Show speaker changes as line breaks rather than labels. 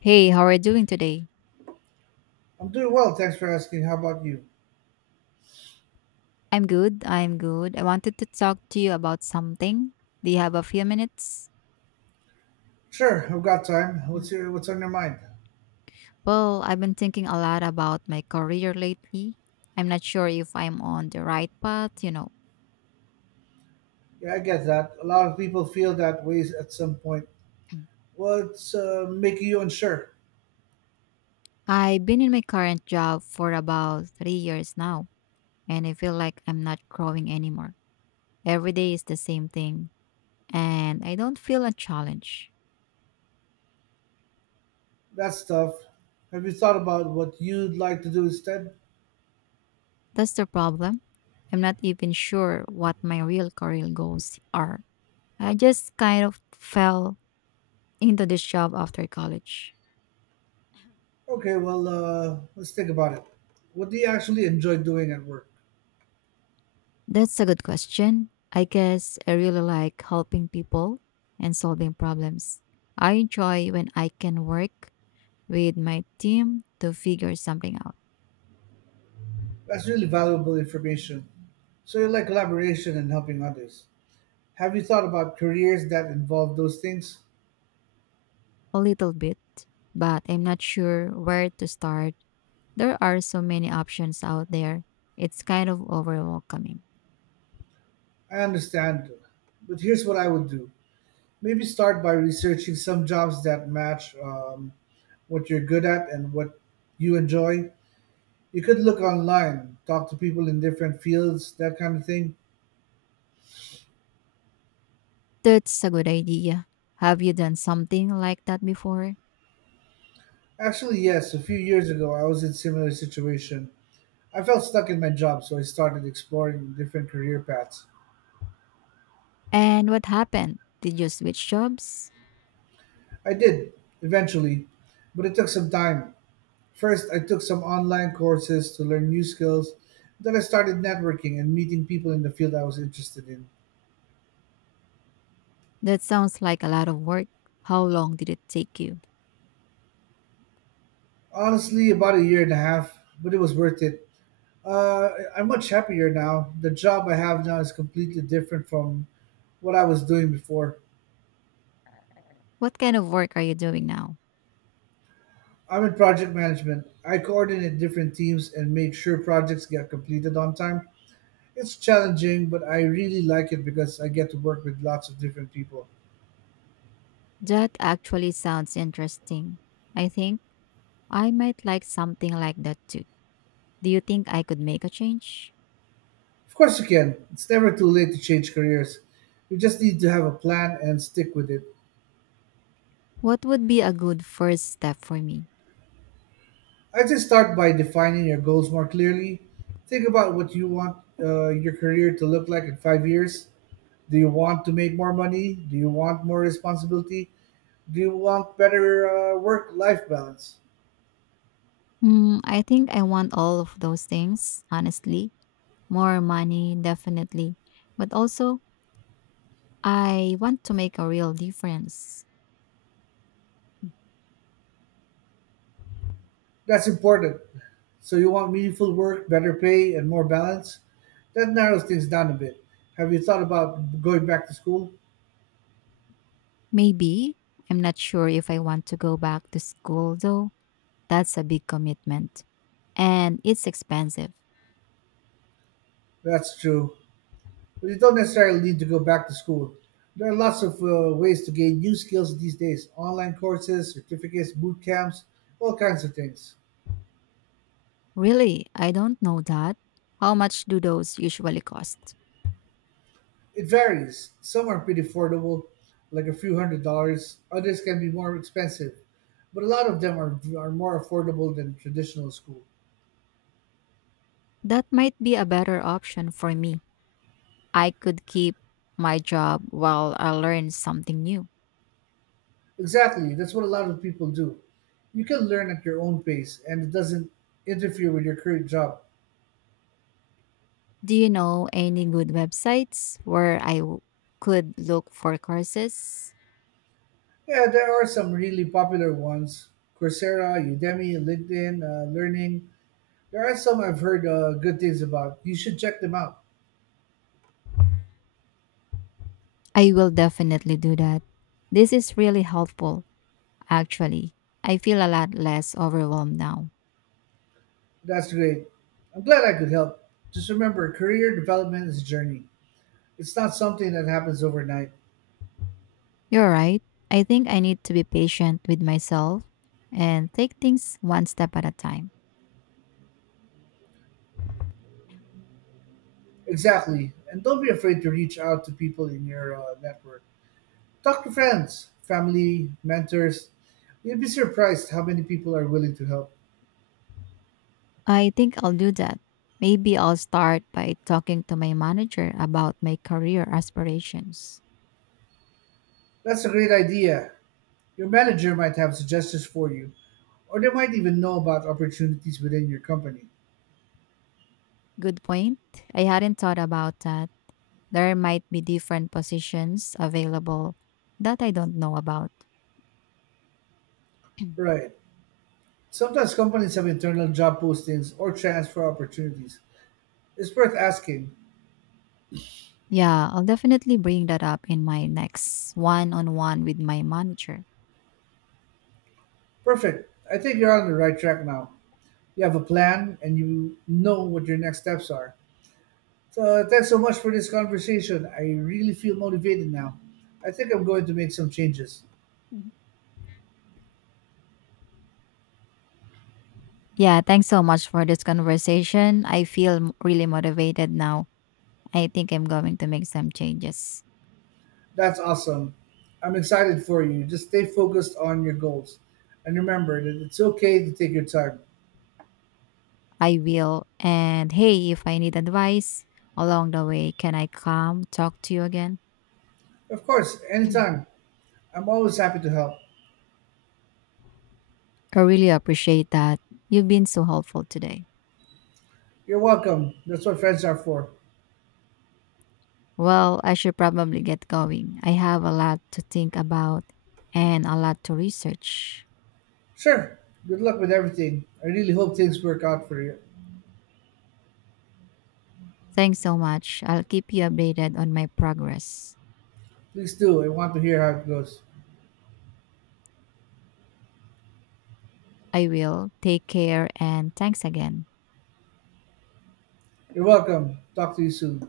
Hey, how are you doing today?
I'm doing well, thanks for asking. How about you?
I'm good. I'm good. I wanted to talk to you about something. Do you have a few minutes?
Sure, I've got time.
Mm.
What's on your mind?
Well, I've been thinking a lot about my career lately. I'm not sure if I'm on the right path.
Yeah, I get that. A lot of people feel that way at some point.
Mm.
What's making you unsure?
I've been in my current job for about 3 years now, and I feel like I'm not growing anymore. Every day is the same thing, and I don't feel a challenge.
That's tough. Have you thought about what you'd like to do instead?
That's the problem. I'm not even sure what my real career goals are. I just kind of fell into this job after college.
Okay, let's think about it. What do you actually enjoy doing at work?
That's a good question. I guess I really like helping people and solving problems. I enjoy when I can work with my team to figure something out
That's really valuable information. So you like collaboration and helping others. Have you thought about careers that involve those things?
a little bit, but I'm not sure where to start. There are so many options out there. It's kind of overwhelming.
I understand, but here's what I would do. Maybe start by researching some jobs that match what you're good at and what you enjoy. You could look online, talk to people in different fields, that kind of thing.
That's a good idea. Have you done something like that before?
Actually, yes, a few years ago I was in similar situation. I felt stuck in my job, so I started exploring different career paths.
And what happened? Did you switch jobs?
I did eventually, but it took some time. First, I took some online courses to learn new skills. Then I started networking and meeting people in the field I was interested in.
That sounds like a lot of work. How long did it take you?
Honestly, about a year and a half, but it was worth it. Uh, I'm much happier now. The job I have now is completely different from what I was doing before.
What kind of work are you doing now?
I'm in project management. I coordinate different teams and make sure projects get completed on time. It's challenging, but I really like it because I get to work with lots of different people.
That actually sounds interesting. I think I might like something like that too. Do you think I could make a change?
Of course, you can. It's never too late to change careers. You just need to have a plan and stick with it.
What would be a good first step for me?
I'd say start by defining your goals more clearly. Think about what you want your career to look like in 5 years. Do you want to make more money? Do you want more responsibility? Do you want better work life balance?
Hmm, I think I want all of those things, honestly. More money, definitely. But also, I want to make a real difference.
That's important. So, you want meaningful work, better pay, and more balance? That narrows things down a bit. Have you thought about going back to school?
Maybe. I'm not sure if I want to go back to school though. That's a big commitment. And it's expensive.
That's true. But you don't necessarily need to go back to school. There are lots of ways to gain new skills these days online courses, certificates, boot camps, all kinds of things.
Really, I don't know that. How much do those usually cost?
It varies. Some are pretty affordable, like a few hundred dollars, others can be more expensive, but a lot of them are more affordable than traditional school.
That might be a better option for me. I could keep my job while I learn something new.
Exactly, that's what a lot of people do. You can learn at your own pace, and it doesn't interfere with your current job.
Do you know any good websites where could look for courses?
Yeah, there are some really popular ones Coursera, Udemy, LinkedIn, Learning. There are some I've heard good things about. You should check them out.
I will definitely do that. This is really helpful, actually. I feel a lot less overwhelmed now.
That's great. I'm glad I could help. Just remember, career development is a journey. It's not something that happens overnight.
You're right. I think I need to be patient with myself and take things one step at a time.
Exactly. And don't be afraid to reach out to people in your network. Talk to friends, family, mentors. You'd be surprised how many people are willing to help.
I think I'll do that. Maybe I'll start by talking to my manager about my career aspirations.
That's a great idea. Your manager might have suggestions for you. Or they might even know about opportunities within your company.
Good point. I hadn't thought about that. There might be different positions available that I don't know about.
Right. Sometimes companies have internal job postings or transfer opportunities. It's worth asking.
Yeah, I'll definitely bring that up in my next one on one with my manager.
Perfect. I think you're on the right track now. You have a plan and you know what your next steps are. So thanks so much for this conversation. I really feel motivated now. I think I'm going to make some changes.
Yeah, thanks so much for this conversation. Really motivated now. I think I'm going to make some changes.
That's awesome. I'm excited for you. Just stay focused on your goals. And remember that it's okay to take your time.
I will. And hey, if I need advice along the way, can I come talk to you again?
Of course, anytime. I'm always happy to help.
I really appreciate that. You've been so helpful today.
You're welcome. That's what friends are for.
Well, I should probably get going. I have a lot to think about and a lot to research.
Sure. Good luck with everything. I really hope things work out for you.
Thanks so much. I'll keep you updated on my progress.
Please do. I want to hear how it goes.
I will. Take care and thanks again.
You're welcome. Talk to you soon.